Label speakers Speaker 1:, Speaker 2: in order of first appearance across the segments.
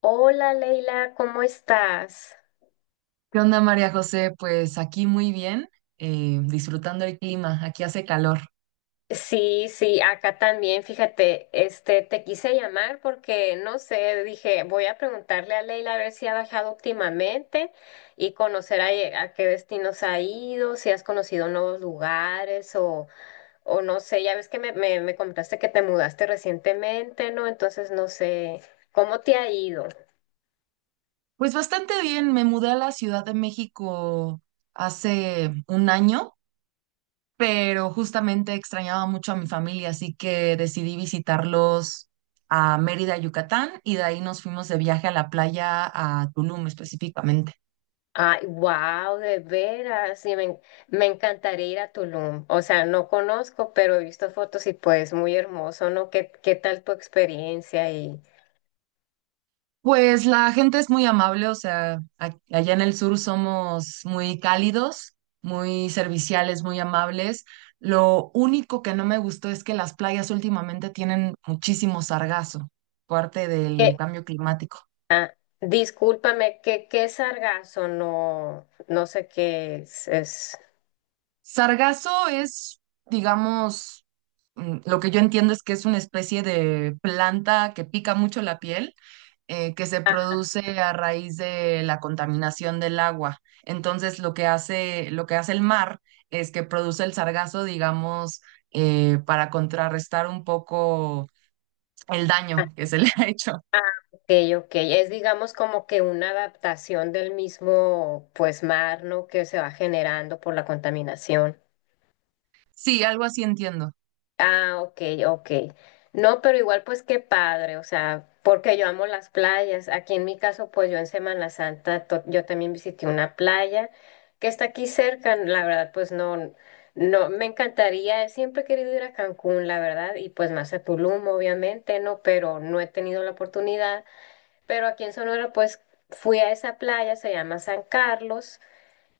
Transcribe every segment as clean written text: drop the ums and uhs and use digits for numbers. Speaker 1: Hola Leila, ¿cómo estás?
Speaker 2: ¿Qué onda, María José? Pues aquí muy bien, disfrutando el clima, aquí hace calor.
Speaker 1: Sí, sí, acá también, fíjate, te quise llamar porque, no sé, dije, voy a preguntarle a Leila a ver si ha bajado últimamente y conocer a qué destinos ha ido, si has conocido nuevos lugares o no sé, ya ves que me comentaste que te mudaste recientemente, ¿no? Entonces, no sé, ¿cómo te ha ido?
Speaker 2: Pues bastante bien, me mudé a la Ciudad de México hace un año, pero justamente extrañaba mucho a mi familia, así que decidí visitarlos a Mérida, Yucatán, y de ahí nos fuimos de viaje a la playa a Tulum específicamente.
Speaker 1: Ay, wow, de veras, sí, me, me encantaría ir a Tulum. O sea, no conozco, pero he visto fotos y pues muy hermoso, ¿no? ¿Qué tal tu experiencia? Y
Speaker 2: Pues la gente es muy amable, o sea, allá en el sur somos muy cálidos, muy serviciales, muy amables. Lo único que no me gustó es que las playas últimamente tienen muchísimo sargazo, parte del
Speaker 1: que,
Speaker 2: cambio climático.
Speaker 1: discúlpame, ¿qué es sargazo? No, no sé qué es, es.
Speaker 2: Sargazo es, digamos, lo que yo entiendo es que es una especie de planta que pica mucho la piel, que se
Speaker 1: Ah,
Speaker 2: produce a raíz de la contaminación del agua. Entonces, lo que hace el mar es que produce el sargazo, digamos, para contrarrestar un poco el daño que se le ha hecho.
Speaker 1: ok, ok. Es digamos como que una adaptación del mismo pues mar, ¿no? Que se va generando por la contaminación.
Speaker 2: Sí, algo así entiendo.
Speaker 1: Ah, ok, ok. No, pero igual pues qué padre, o sea, porque yo amo las playas. Aquí en mi caso, pues yo en Semana Santa, yo también visité una playa que está aquí cerca, la verdad, pues no, no, me encantaría, siempre he querido ir a Cancún, la verdad, y pues más a Tulum, obviamente, ¿no? Pero no he tenido la oportunidad. Pero aquí en Sonora, pues fui a esa playa, se llama San Carlos.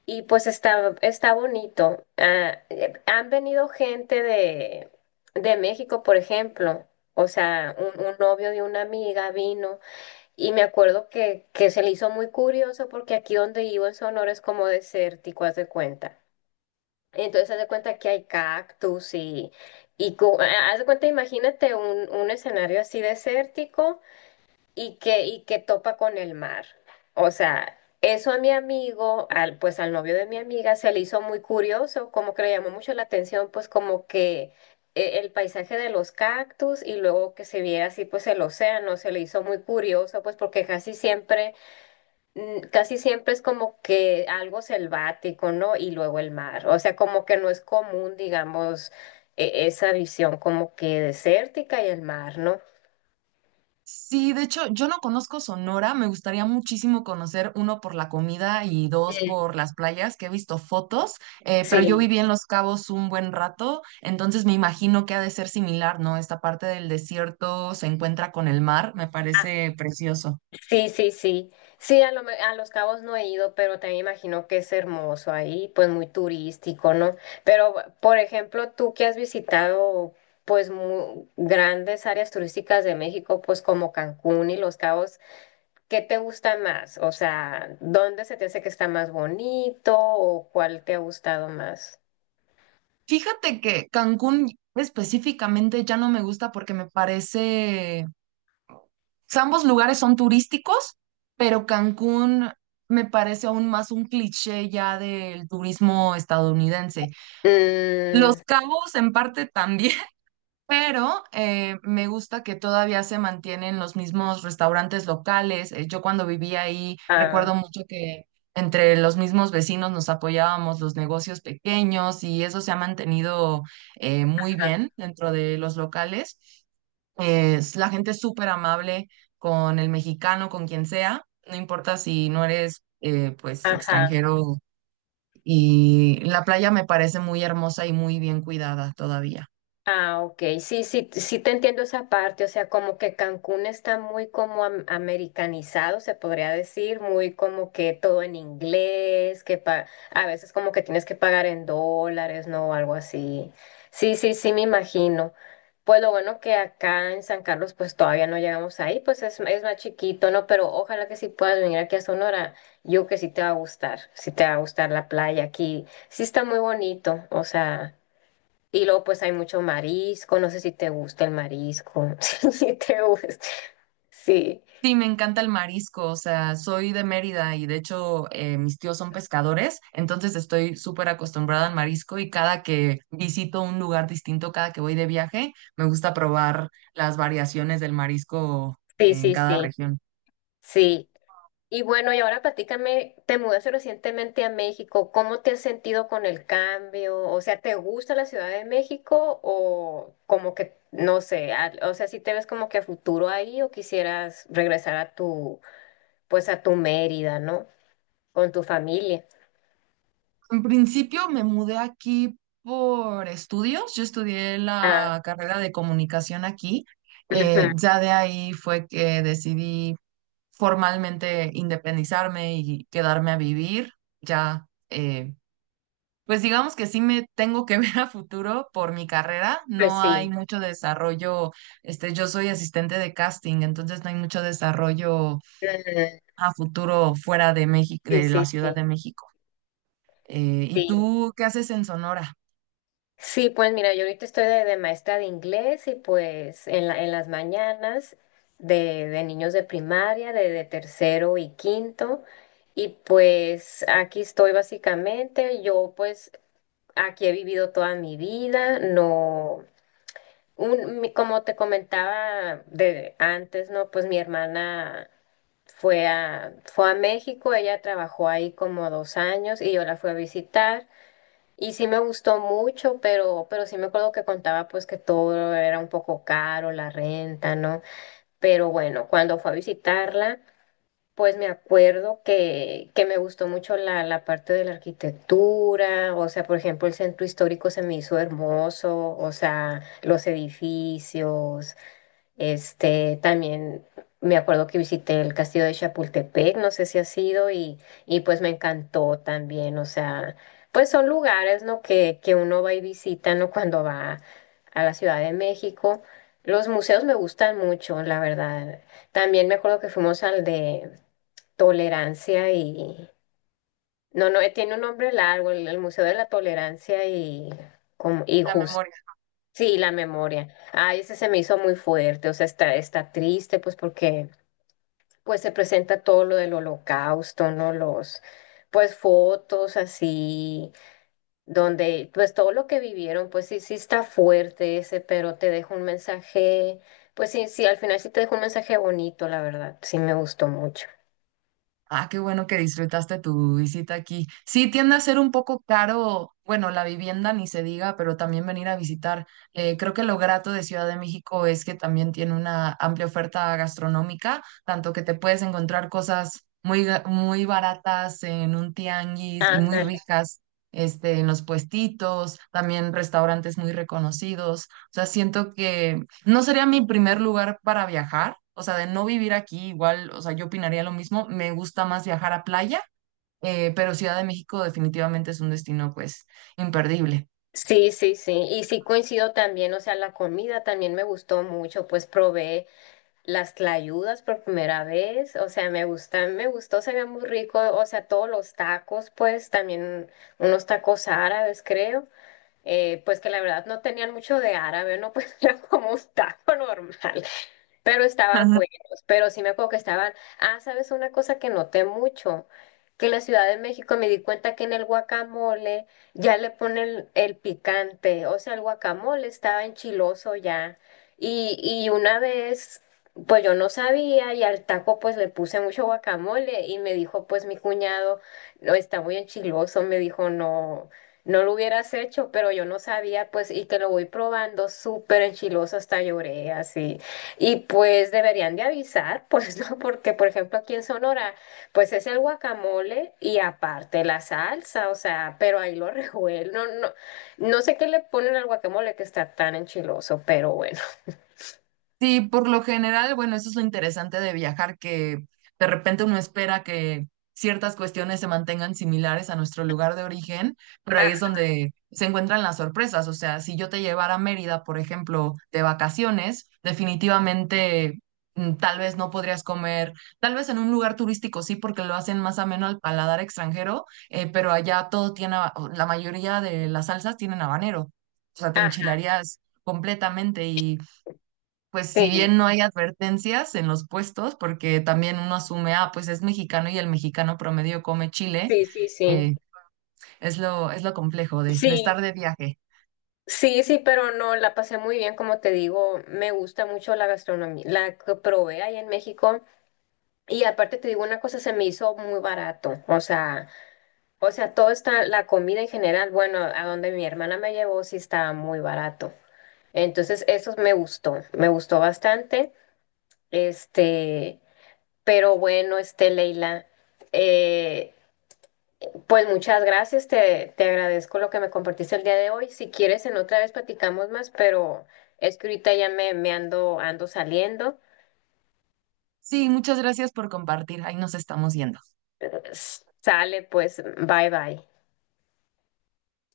Speaker 1: Y pues está, está bonito. Ah, han venido gente de México, por ejemplo. O sea, un novio de una amiga vino y me acuerdo que se le hizo muy curioso porque aquí donde vivo en Sonora es como desértico, haz de cuenta. Entonces haz de cuenta que hay cactus y haz de cuenta, imagínate un escenario así desértico y que topa con el mar. O sea, eso a mi amigo, al, pues al novio de mi amiga, se le hizo muy curioso, como que le llamó mucho la atención, pues como que el paisaje de los cactus y luego que se viera así, pues el océano, se le hizo muy curioso, pues porque casi siempre, casi siempre es como que algo selvático, ¿no? Y luego el mar. O sea, como que no es común, digamos, esa visión como que desértica y el mar, ¿no?
Speaker 2: Sí, de hecho, yo no conozco Sonora, me gustaría muchísimo conocer, uno, por la comida y dos,
Speaker 1: Sí.
Speaker 2: por las playas, que he visto fotos, pero yo
Speaker 1: Sí.
Speaker 2: viví en Los Cabos un buen rato, entonces me imagino que ha de ser similar, ¿no? Esta parte del desierto se encuentra con el mar, me parece precioso.
Speaker 1: Sí, sí, sí. Sí, a, a Los Cabos no he ido, pero también imagino que es hermoso ahí, pues muy turístico, ¿no? Pero, por ejemplo, tú que has visitado, pues, grandes áreas turísticas de México, pues como Cancún y Los Cabos, ¿qué te gusta más? O sea, ¿dónde se te hace que está más bonito o cuál te ha gustado más?
Speaker 2: Fíjate que Cancún específicamente ya no me gusta porque me parece, o sea, ambos lugares son turísticos, pero Cancún... Me parece aún más un cliché ya del turismo estadounidense. Los
Speaker 1: Mm,
Speaker 2: Cabos en parte también, pero me gusta que todavía se mantienen los mismos restaurantes locales. Yo cuando vivía ahí
Speaker 1: ah,
Speaker 2: recuerdo mucho que entre los mismos vecinos nos apoyábamos los negocios pequeños y eso se ha mantenido, muy
Speaker 1: ajá,
Speaker 2: bien dentro de los locales. Es, la gente es súper amable con el mexicano, con quien sea, no importa si no eres pues
Speaker 1: ajá.
Speaker 2: extranjero, y la playa me parece muy hermosa y muy bien cuidada todavía.
Speaker 1: Ah, ok, sí, sí, sí te entiendo esa parte, o sea, como que Cancún está muy como americanizado, se podría decir, muy como que todo en inglés, a veces como que tienes que pagar en dólares, ¿no? O algo así. Sí, sí, sí, me imagino. Pues lo bueno que acá en San Carlos pues todavía no llegamos ahí, pues es más chiquito, ¿no? Pero ojalá que sí puedas venir aquí a Sonora, yo que sí te va a gustar, sí te va a gustar la playa aquí, sí está muy bonito, o sea... Y luego pues hay mucho marisco, no sé si te gusta el marisco, si te gusta. Sí,
Speaker 2: Sí, me encanta el marisco, o sea, soy de Mérida y de hecho mis tíos son pescadores, entonces estoy súper acostumbrada al marisco y cada que visito un lugar distinto, cada que voy de viaje, me gusta probar las variaciones del marisco
Speaker 1: sí,
Speaker 2: en
Speaker 1: sí,
Speaker 2: cada
Speaker 1: sí,
Speaker 2: región.
Speaker 1: sí. Y bueno, y ahora platícame, te mudaste recientemente a México, ¿cómo te has sentido con el cambio? O sea, ¿te gusta la Ciudad de México o como que, no sé, o sea, si te ves como que a futuro ahí o quisieras regresar a tu, pues a tu Mérida, ¿no? Con tu familia.
Speaker 2: En principio me mudé aquí por estudios, yo estudié
Speaker 1: Ah,
Speaker 2: la carrera de comunicación aquí,
Speaker 1: ujú.
Speaker 2: ya de ahí fue que decidí formalmente independizarme y quedarme a vivir. Ya, pues digamos que sí me tengo que ver a futuro por mi carrera.
Speaker 1: Pues
Speaker 2: No hay
Speaker 1: sí.
Speaker 2: mucho desarrollo. Este, yo soy asistente de casting, entonces no hay mucho desarrollo
Speaker 1: Ujú.
Speaker 2: a futuro fuera de México,
Speaker 1: Sí,
Speaker 2: de la
Speaker 1: sí,
Speaker 2: Ciudad de
Speaker 1: sí,
Speaker 2: México. ¿Y
Speaker 1: sí.
Speaker 2: tú qué haces en Sonora?
Speaker 1: Sí, pues mira, yo ahorita estoy de maestra de inglés y pues en en las mañanas de niños de primaria, de tercero y quinto, y pues aquí estoy básicamente, yo pues aquí he vivido toda mi vida, no, como te comentaba de antes, ¿no? Pues mi hermana fue a, fue a México, ella trabajó ahí como dos años y yo la fui a visitar. Y sí me gustó mucho, pero sí me acuerdo que contaba pues que todo era un poco caro, la renta, ¿no? Pero bueno, cuando fue a visitarla, pues me acuerdo que me gustó mucho la, la parte de la arquitectura, o sea, por ejemplo, el centro histórico se me hizo hermoso, o sea, los edificios, también me acuerdo que visité el Castillo de Chapultepec, no sé si ha sido, y pues me encantó también, o sea, pues son lugares, ¿no? Que uno va y visita, ¿no? cuando va a la Ciudad de México. Los museos me gustan mucho, la verdad. También me acuerdo que fuimos al de Tolerancia y... No, no, tiene un nombre largo, el Museo de la Tolerancia y, como, y
Speaker 2: La memoria.
Speaker 1: sí, la memoria. Ay, ese se me hizo muy fuerte, o sea, está, está triste, pues porque pues se presenta todo lo del Holocausto, ¿no? Los, pues fotos así, donde, pues todo lo que vivieron, pues sí, sí está fuerte ese, pero te dejo un mensaje, pues sí, sí, al final sí te dejo un mensaje bonito, la verdad, sí me gustó mucho.
Speaker 2: Ah, qué bueno que disfrutaste tu visita aquí. Sí, tiende a ser un poco caro, bueno, la vivienda ni se diga, pero también venir a visitar. Creo que lo grato de Ciudad de México es que también tiene una amplia oferta gastronómica, tanto que te puedes encontrar cosas muy, muy baratas en un tianguis y muy
Speaker 1: Ándale.
Speaker 2: ricas, este, en los puestitos, también restaurantes muy reconocidos. O sea, siento que no sería mi primer lugar para viajar, o sea, de no vivir aquí igual, o sea, yo opinaría lo mismo, me gusta más viajar a playa, pero Ciudad de México definitivamente es un destino, pues, imperdible.
Speaker 1: Sí, sí, sí. Y sí coincido también, o sea, la comida también me gustó mucho, pues probé. Las tlayudas por primera vez, o sea, me gustan, me gustó, se veía muy rico, o sea, todos los tacos, pues también unos tacos árabes, creo, pues que la verdad no tenían mucho de árabe, no pues era como un taco normal, pero estaban buenos, pero sí me acuerdo que estaban, ah, sabes una cosa que noté mucho, que en la Ciudad de México me di cuenta que en el guacamole ya le ponen el picante, o sea, el guacamole estaba enchiloso ya, y una vez... Pues yo no sabía y al taco pues le puse mucho guacamole y me dijo pues mi cuñado, no, está muy enchiloso, me dijo, no, no lo hubieras hecho, pero yo no sabía, pues, y que lo voy probando súper enchiloso, hasta lloré así. Y pues deberían de avisar, pues, ¿no? Porque, por ejemplo, aquí en Sonora, pues es el guacamole y aparte la salsa, o sea, pero ahí lo revuelven. No, no, no sé qué le ponen al guacamole que está tan enchiloso, pero bueno.
Speaker 2: Sí, por lo general, bueno, eso es lo interesante de viajar, que de repente uno espera que ciertas cuestiones se mantengan similares a nuestro lugar de origen, pero ahí
Speaker 1: Ajá,
Speaker 2: es donde se encuentran las sorpresas. O sea, si yo te llevara a Mérida, por ejemplo, de vacaciones, definitivamente tal vez no podrías comer, tal vez en un lugar turístico sí, porque lo hacen más ameno al paladar extranjero, pero allá todo tiene, o la mayoría de las salsas tienen habanero. O sea, te
Speaker 1: ajá,
Speaker 2: enchilarías completamente, pues si
Speaker 1: sí,
Speaker 2: bien no hay advertencias en los puestos, porque también uno asume, ah, pues es mexicano y el mexicano promedio come chile,
Speaker 1: sí, sí, sí.
Speaker 2: eh, es lo complejo de
Speaker 1: Sí,
Speaker 2: estar de viaje.
Speaker 1: sí, sí, pero no, la pasé muy bien, como te digo, me gusta mucho la gastronomía, la que probé ahí en México. Y aparte te digo una cosa, se me hizo muy barato. O sea, todo está, la comida en general, bueno, a donde mi hermana me llevó sí estaba muy barato. Entonces, eso me gustó bastante. Este, pero bueno, Leila, eh, pues muchas gracias, te agradezco lo que me compartiste el día de hoy. Si quieres, en otra vez platicamos más, pero es que ahorita ya me ando, ando saliendo.
Speaker 2: Sí, muchas gracias por compartir. Ahí nos estamos yendo.
Speaker 1: Sale, pues, bye bye.